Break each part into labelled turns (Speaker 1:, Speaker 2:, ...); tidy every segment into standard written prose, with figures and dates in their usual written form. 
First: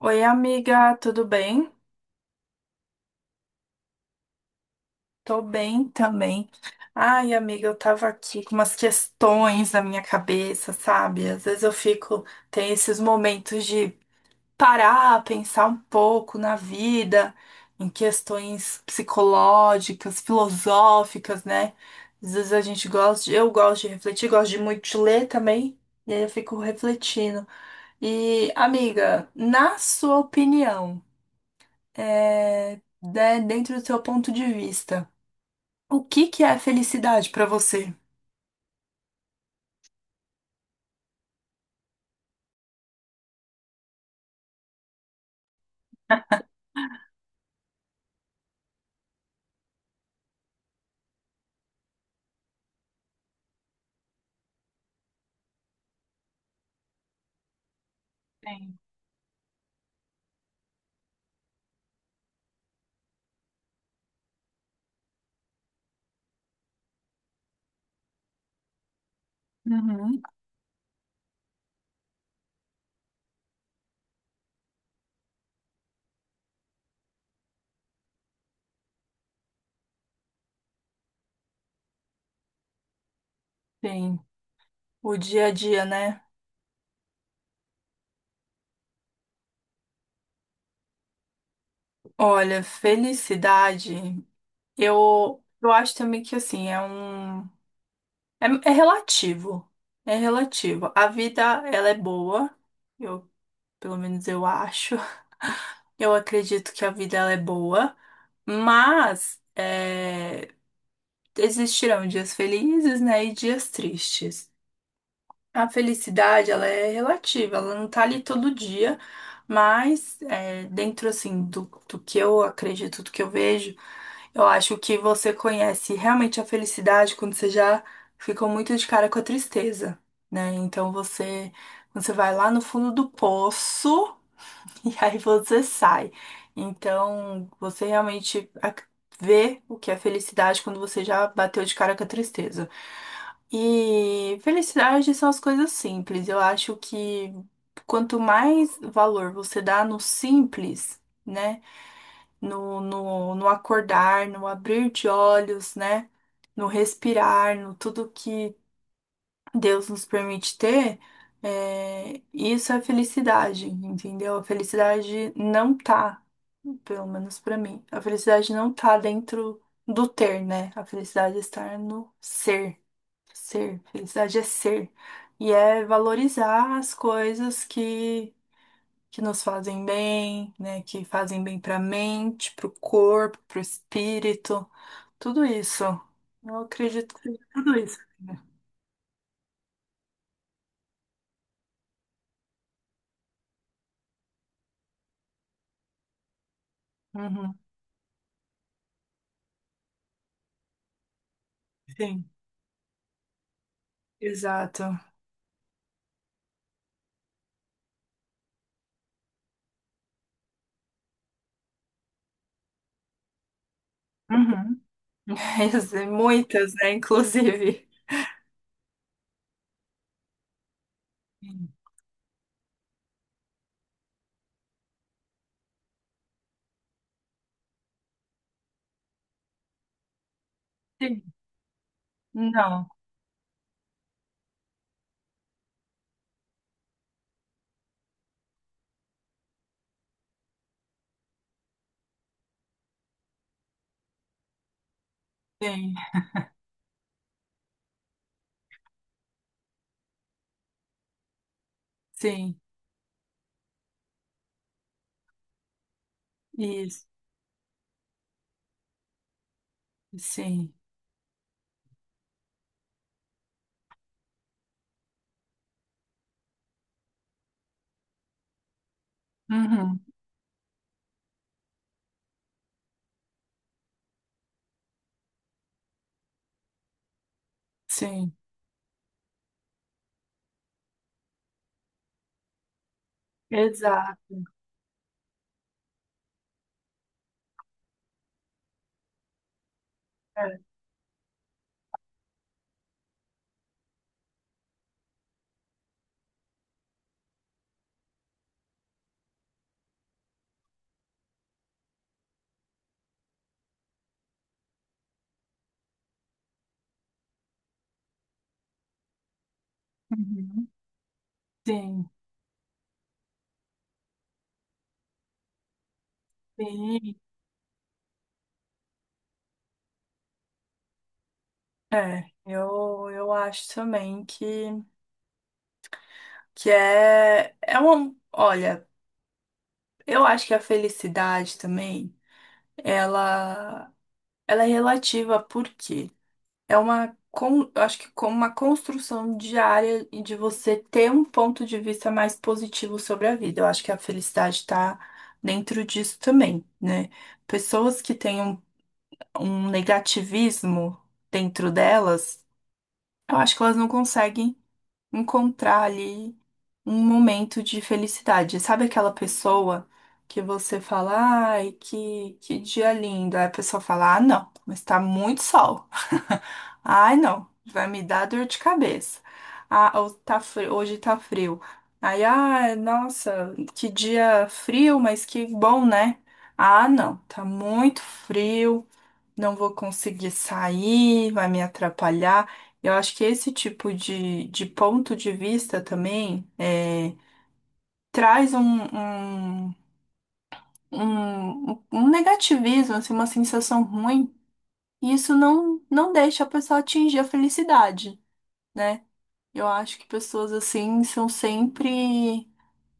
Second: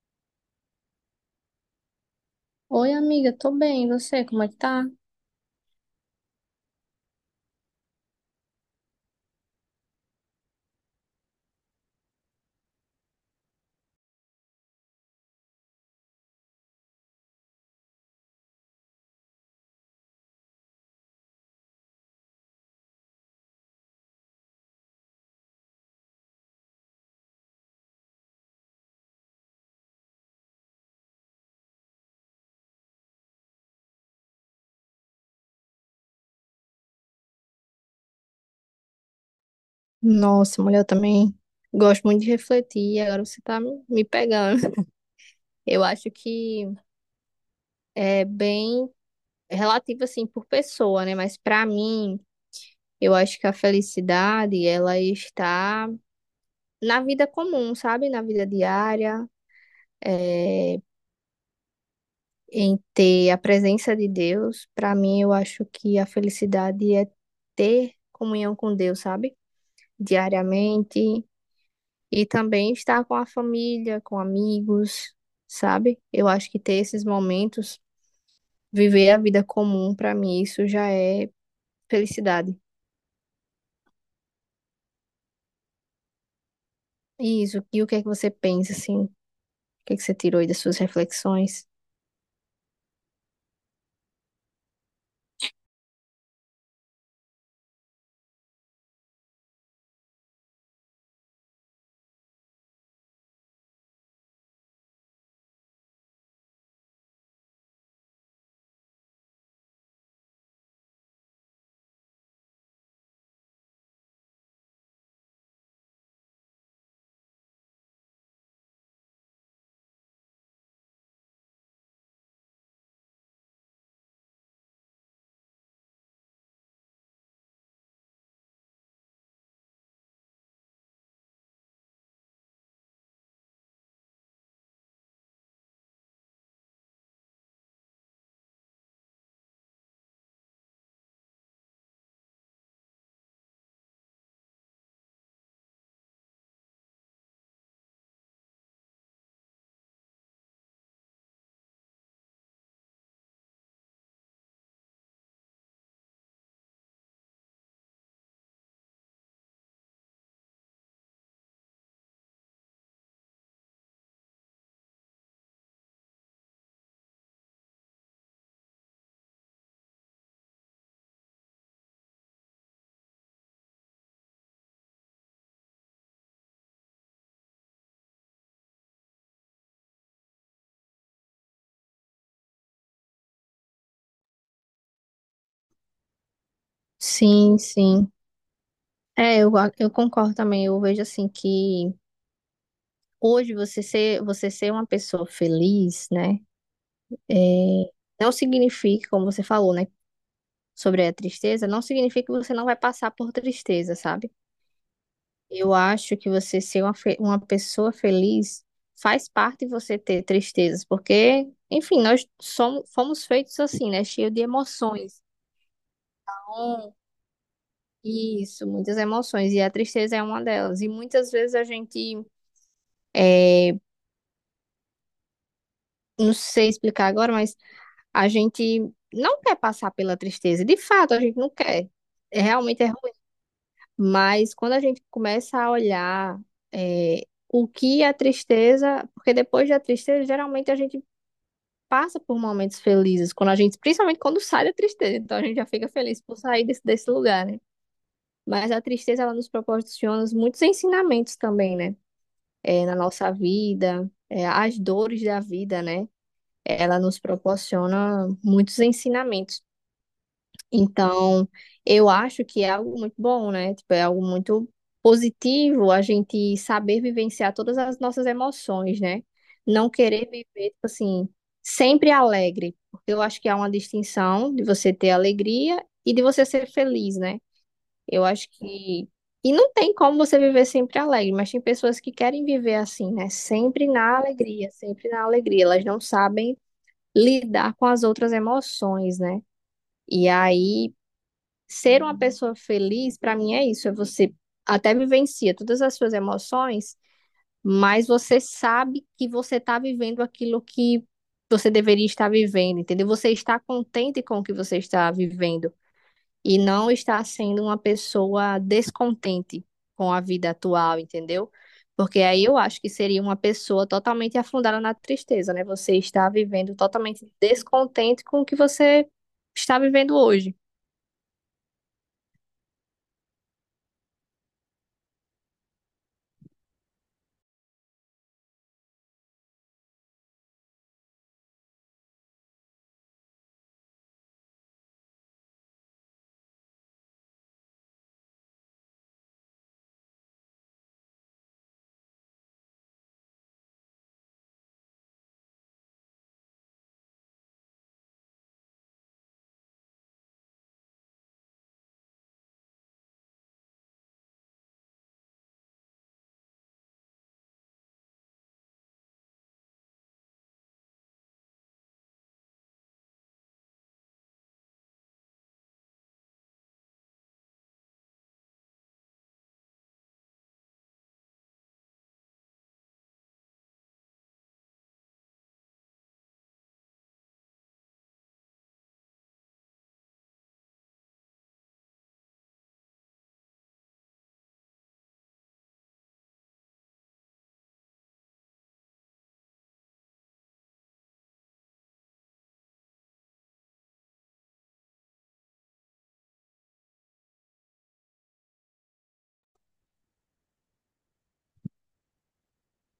Speaker 1: Oi, amiga, tudo bem?
Speaker 2: Oi, amiga, tô bem. E você, como é que tá?
Speaker 1: Tô bem também. Ai, amiga, eu tava aqui com umas questões na minha cabeça, sabe? Às vezes eu fico, tem esses momentos de parar, pensar um pouco na vida, em questões psicológicas, filosóficas, né? Às vezes a gente gosta, eu gosto de refletir, gosto de muito de ler também, e aí eu fico refletindo. E, amiga, na sua opinião, é, né, dentro do seu ponto de vista, o que que é felicidade para você?
Speaker 2: Nossa, mulher, eu também gosto muito de refletir. Agora você tá me pegando. Eu acho que é bem relativo, assim, por pessoa, né? Mas pra mim, eu acho que a felicidade, ela está na vida comum, sabe? Na vida diária, é, em ter a presença de Deus. Pra mim, eu acho que a felicidade é ter comunhão com Deus, sabe?
Speaker 1: Uhum.
Speaker 2: Diariamente. E também estar com a família, com amigos, sabe? Eu acho que ter esses momentos, viver a vida comum, pra mim, isso já é felicidade.
Speaker 1: Sim, o dia a dia, né?
Speaker 2: E isso. E o que é que você pensa, assim? O que é que você tirou aí das suas reflexões?
Speaker 1: Olha, felicidade, eu acho também que assim, é relativo. É relativo. A vida, ela é boa. Eu, pelo menos eu acho. Eu acredito que a vida, ela é boa. Mas existirão dias felizes, né? E dias tristes. A felicidade, ela é relativa, ela não tá ali todo dia, mas é, dentro, assim, do que eu acredito, do que eu vejo, eu acho que você conhece realmente a felicidade quando você já ficou muito de cara com a tristeza, né? Então você, quando você vai lá no fundo do poço, e aí você sai. Então, vê o que é felicidade quando você já bateu de cara com a tristeza. E felicidade são as coisas simples. Eu acho que quanto mais valor você dá no simples, né? No acordar, no abrir de olhos, né? No respirar, no tudo que Deus nos permite ter, isso é felicidade, entendeu? A felicidade não tá, pelo menos pra mim, a felicidade não tá dentro do ter, né? A felicidade está no ser, ser. Felicidade é ser. E é valorizar as coisas que nos fazem bem, né? Que fazem bem pra mente, pro corpo, pro espírito, tudo isso. Eu acredito que seja
Speaker 2: Sim,
Speaker 1: tudo isso,
Speaker 2: sim.
Speaker 1: né?
Speaker 2: Eu concordo também. Eu vejo, assim, que hoje você ser uma pessoa feliz, né? É,
Speaker 1: Uhum,
Speaker 2: não significa, como você falou, né? Sobre a tristeza, não significa
Speaker 1: sim,
Speaker 2: que você não vai passar por tristeza, sabe?
Speaker 1: exato.
Speaker 2: Eu acho que você ser uma, uma pessoa feliz faz parte de você ter tristezas, porque, enfim, nós somos, fomos feitos assim, né? Cheio de
Speaker 1: Uhum.
Speaker 2: emoções.
Speaker 1: Muitas, né?
Speaker 2: Então,
Speaker 1: Inclusive.
Speaker 2: isso, muitas emoções, e a tristeza é uma delas. E muitas vezes a gente, é, não sei explicar agora, mas a gente não quer passar pela tristeza. De fato, a
Speaker 1: Sim.
Speaker 2: gente não quer. É, realmente é
Speaker 1: Não,
Speaker 2: ruim. Mas quando a gente começa a olhar, o que a tristeza, porque depois da tristeza, geralmente a gente passa por momentos felizes, quando a gente, principalmente quando sai da tristeza, então a gente já fica
Speaker 1: sim,
Speaker 2: feliz por sair desse, desse lugar, né? Mas a tristeza, ela nos proporciona muitos ensinamentos também, né?
Speaker 1: sim,
Speaker 2: Na nossa vida, as dores da vida, né? Ela
Speaker 1: isso,
Speaker 2: nos proporciona muitos ensinamentos.
Speaker 1: sim,
Speaker 2: Então, eu acho que é algo muito bom, né? Tipo, é algo muito positivo a gente saber vivenciar todas as nossas emoções, né? Não
Speaker 1: uhum,
Speaker 2: querer viver, tipo assim, sempre alegre, porque eu acho que há uma distinção de você ter alegria e de você ser feliz, né? Eu
Speaker 1: sim,
Speaker 2: acho que. E não tem como você viver sempre alegre, mas tem pessoas que querem viver assim, né? Sempre na
Speaker 1: exato,
Speaker 2: alegria, sempre na alegria. Elas não sabem lidar com as outras emoções, né? E
Speaker 1: é,
Speaker 2: aí. Ser uma pessoa feliz, para mim, é isso. É você até vivencia todas as suas emoções, mas você sabe que você está vivendo aquilo que você deveria estar vivendo, entendeu? Você está contente com o que você está vivendo e não está sendo uma pessoa descontente com a vida
Speaker 1: uhum,
Speaker 2: atual, entendeu?
Speaker 1: sim,
Speaker 2: Porque aí eu acho que seria uma pessoa totalmente afundada na tristeza, né? Você está vivendo
Speaker 1: sim,
Speaker 2: totalmente descontente com o que você está vivendo hoje.
Speaker 1: é, eu acho também que é, é uma, olha, eu acho que a felicidade também, ela, ela é relativa, porque eu acho que como uma construção diária e de você ter um ponto de vista mais positivo sobre a vida. Eu acho que a felicidade está dentro disso também, né? Pessoas que têm um negativismo dentro delas, eu acho que elas não conseguem encontrar ali um momento de felicidade. Sabe aquela pessoa que você fala, ai, que dia lindo. Aí a pessoa fala, ah, não, mas tá muito sol. Ai, não, vai me dar dor de cabeça. Ah, ou tá frio, hoje tá frio. Aí, ah, nossa, que dia frio, mas que bom, né? Ah, não, tá muito frio, não vou conseguir sair, vai me atrapalhar. Eu acho que esse tipo de ponto de vista também traz um, um negativismo, assim, uma sensação ruim, e isso não deixa a pessoa atingir a felicidade, né? Eu acho que pessoas assim são sempre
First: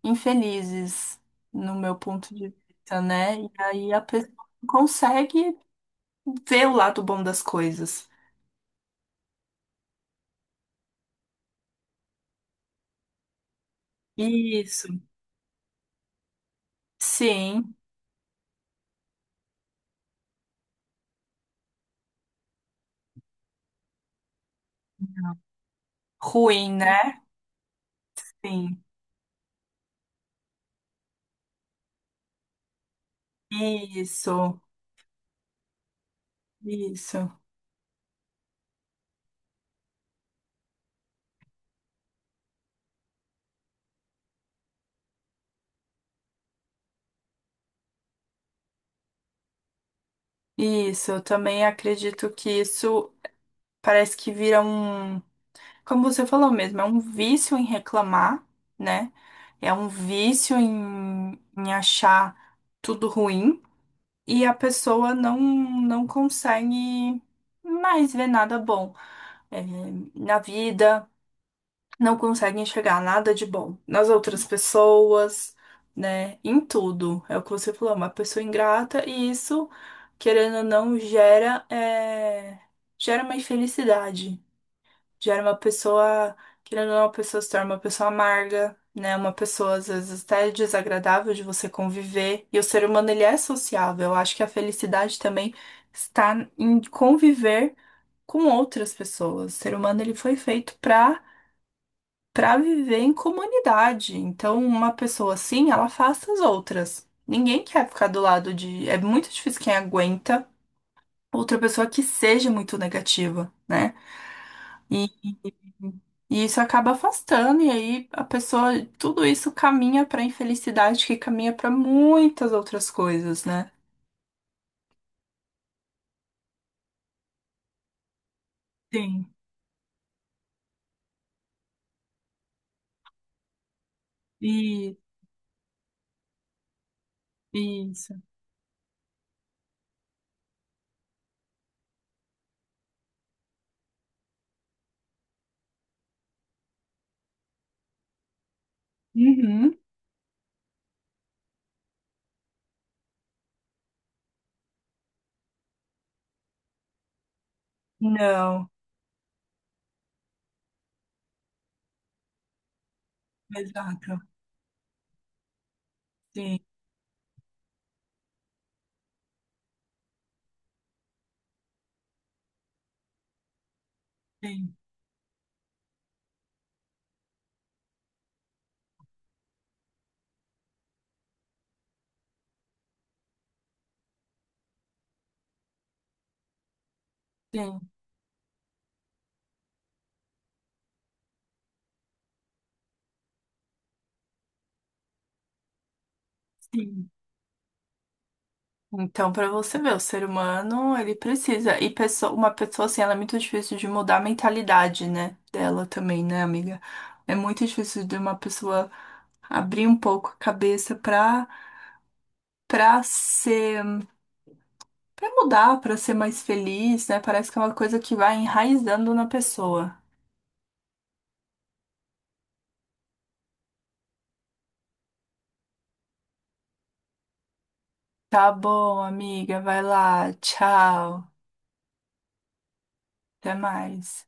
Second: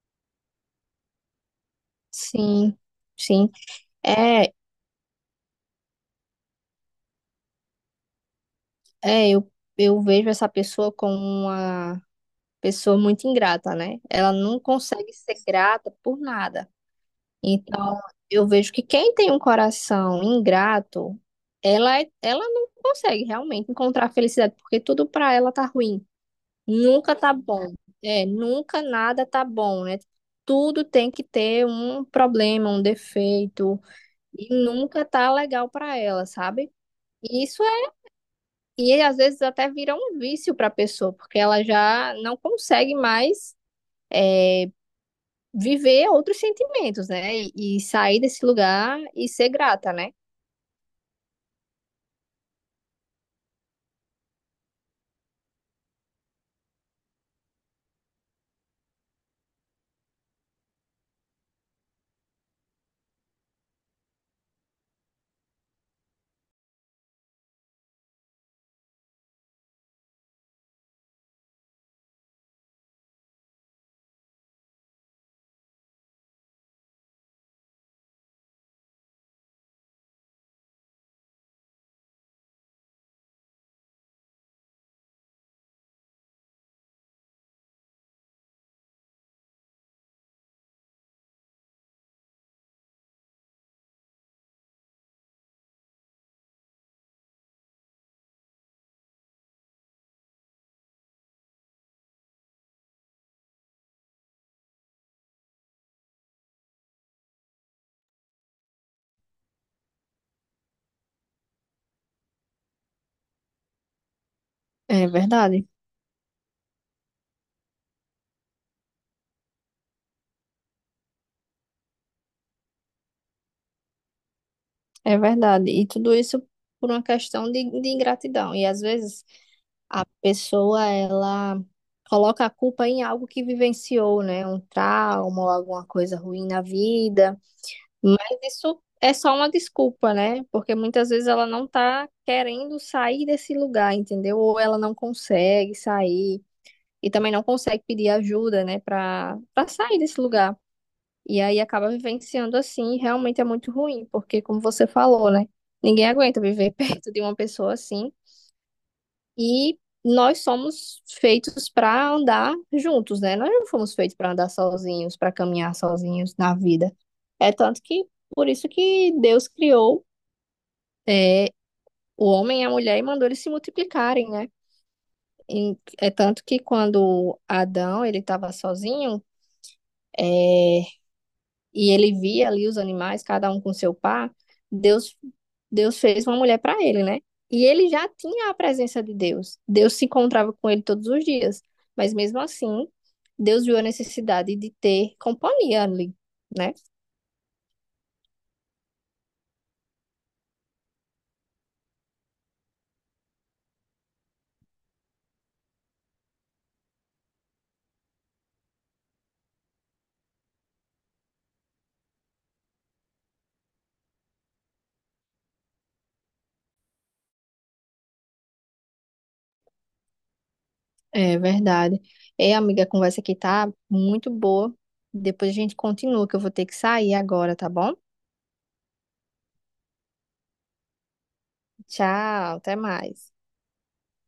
Speaker 1: infelizes, no meu ponto de
Speaker 2: Sim,
Speaker 1: vista, né?
Speaker 2: sim.
Speaker 1: E aí a pessoa
Speaker 2: É,
Speaker 1: não consegue ver o lado bom das coisas.
Speaker 2: é, eu, eu vejo essa pessoa como uma pessoa muito ingrata, né? Ela não
Speaker 1: Isso.
Speaker 2: consegue ser grata por nada.
Speaker 1: Sim,
Speaker 2: Então, eu vejo que quem tem um coração ingrato, ela não consegue realmente encontrar felicidade, porque tudo pra ela tá ruim.
Speaker 1: ruim,
Speaker 2: Nunca
Speaker 1: né?
Speaker 2: tá bom. É, nunca
Speaker 1: Sim.
Speaker 2: nada tá bom, né? Tudo tem que ter um problema, um defeito, e
Speaker 1: Isso,
Speaker 2: nunca tá legal pra ela, sabe?
Speaker 1: isso,
Speaker 2: Isso. E às vezes até vira um vício para a pessoa, porque ela já não consegue mais viver outros sentimentos, né? E sair desse lugar e ser grata, né?
Speaker 1: isso. Eu também acredito que isso parece que vira um, como você falou mesmo, é um vício em reclamar, né? É um vício em achar tudo ruim, e a pessoa não consegue mais ver nada bom, eh, na vida. Não consegue enxergar nada de bom nas outras pessoas, né? Em tudo. É o que você falou, uma pessoa ingrata, e isso, querendo ou não, gera uma infelicidade. Gera uma pessoa, querendo ou não, a pessoa se torna uma pessoa amarga, né? Uma pessoa, às vezes, até desagradável de você conviver. E o ser humano, ele é sociável. Eu acho que a felicidade também está em conviver com outras pessoas. O ser humano, ele foi feito para viver em comunidade. Então, uma pessoa assim, ela afasta as outras. Ninguém quer ficar do lado de. É muito difícil quem aguenta outra pessoa que seja muito negativa, né?
Speaker 2: É
Speaker 1: E,
Speaker 2: verdade,
Speaker 1: e isso acaba afastando, e aí a pessoa, tudo isso caminha para infelicidade, que caminha para muitas outras coisas, né?
Speaker 2: é verdade. E tudo isso por uma questão de ingratidão. E às vezes
Speaker 1: Sim,
Speaker 2: a pessoa, ela coloca a culpa em algo que vivenciou, né? Um
Speaker 1: e
Speaker 2: trauma ou alguma coisa ruim na vida.
Speaker 1: isso.
Speaker 2: Mas isso é só uma desculpa, né? Porque muitas vezes ela não tá querendo sair desse lugar, entendeu? Ou ela não consegue sair e também não consegue pedir ajuda, né, Pra para
Speaker 1: Uhum.
Speaker 2: sair desse lugar. E aí acaba vivenciando assim, e realmente é muito ruim, porque como você falou, né? Ninguém aguenta viver perto de uma pessoa assim.
Speaker 1: Não,
Speaker 2: E nós somos feitos para andar juntos, né? Nós não fomos feitos
Speaker 1: exato.
Speaker 2: para andar sozinhos, para caminhar sozinhos na
Speaker 1: Sim,
Speaker 2: vida. É tanto que por isso que Deus criou é, o homem e a mulher e mandou eles se multiplicarem, né?
Speaker 1: sim,
Speaker 2: E é tanto que quando Adão ele estava sozinho, é, e ele via ali os animais, cada um com seu par, Deus, Deus fez uma mulher para ele, né? E
Speaker 1: sim.
Speaker 2: ele já tinha a presença de Deus. Deus se encontrava com ele todos os dias. Mas mesmo assim, Deus viu a necessidade de ter companhia ali, né?
Speaker 1: Sim. Então, para você ver, o ser humano, ele precisa. E pessoa, uma pessoa assim, ela é muito difícil de mudar a mentalidade, né? Dela também, né, amiga? É muito difícil de uma pessoa abrir um pouco a cabeça pra ser, pra mudar, pra ser mais feliz, né? Parece que é uma coisa que vai enraizando na pessoa.
Speaker 2: É verdade. Ei, amiga, a conversa aqui tá muito boa. Depois a gente continua, que eu vou ter que sair agora, tá bom?
Speaker 1: Tá bom, amiga, vai lá. Tchau.
Speaker 2: Tchau, até mais.
Speaker 1: Até mais.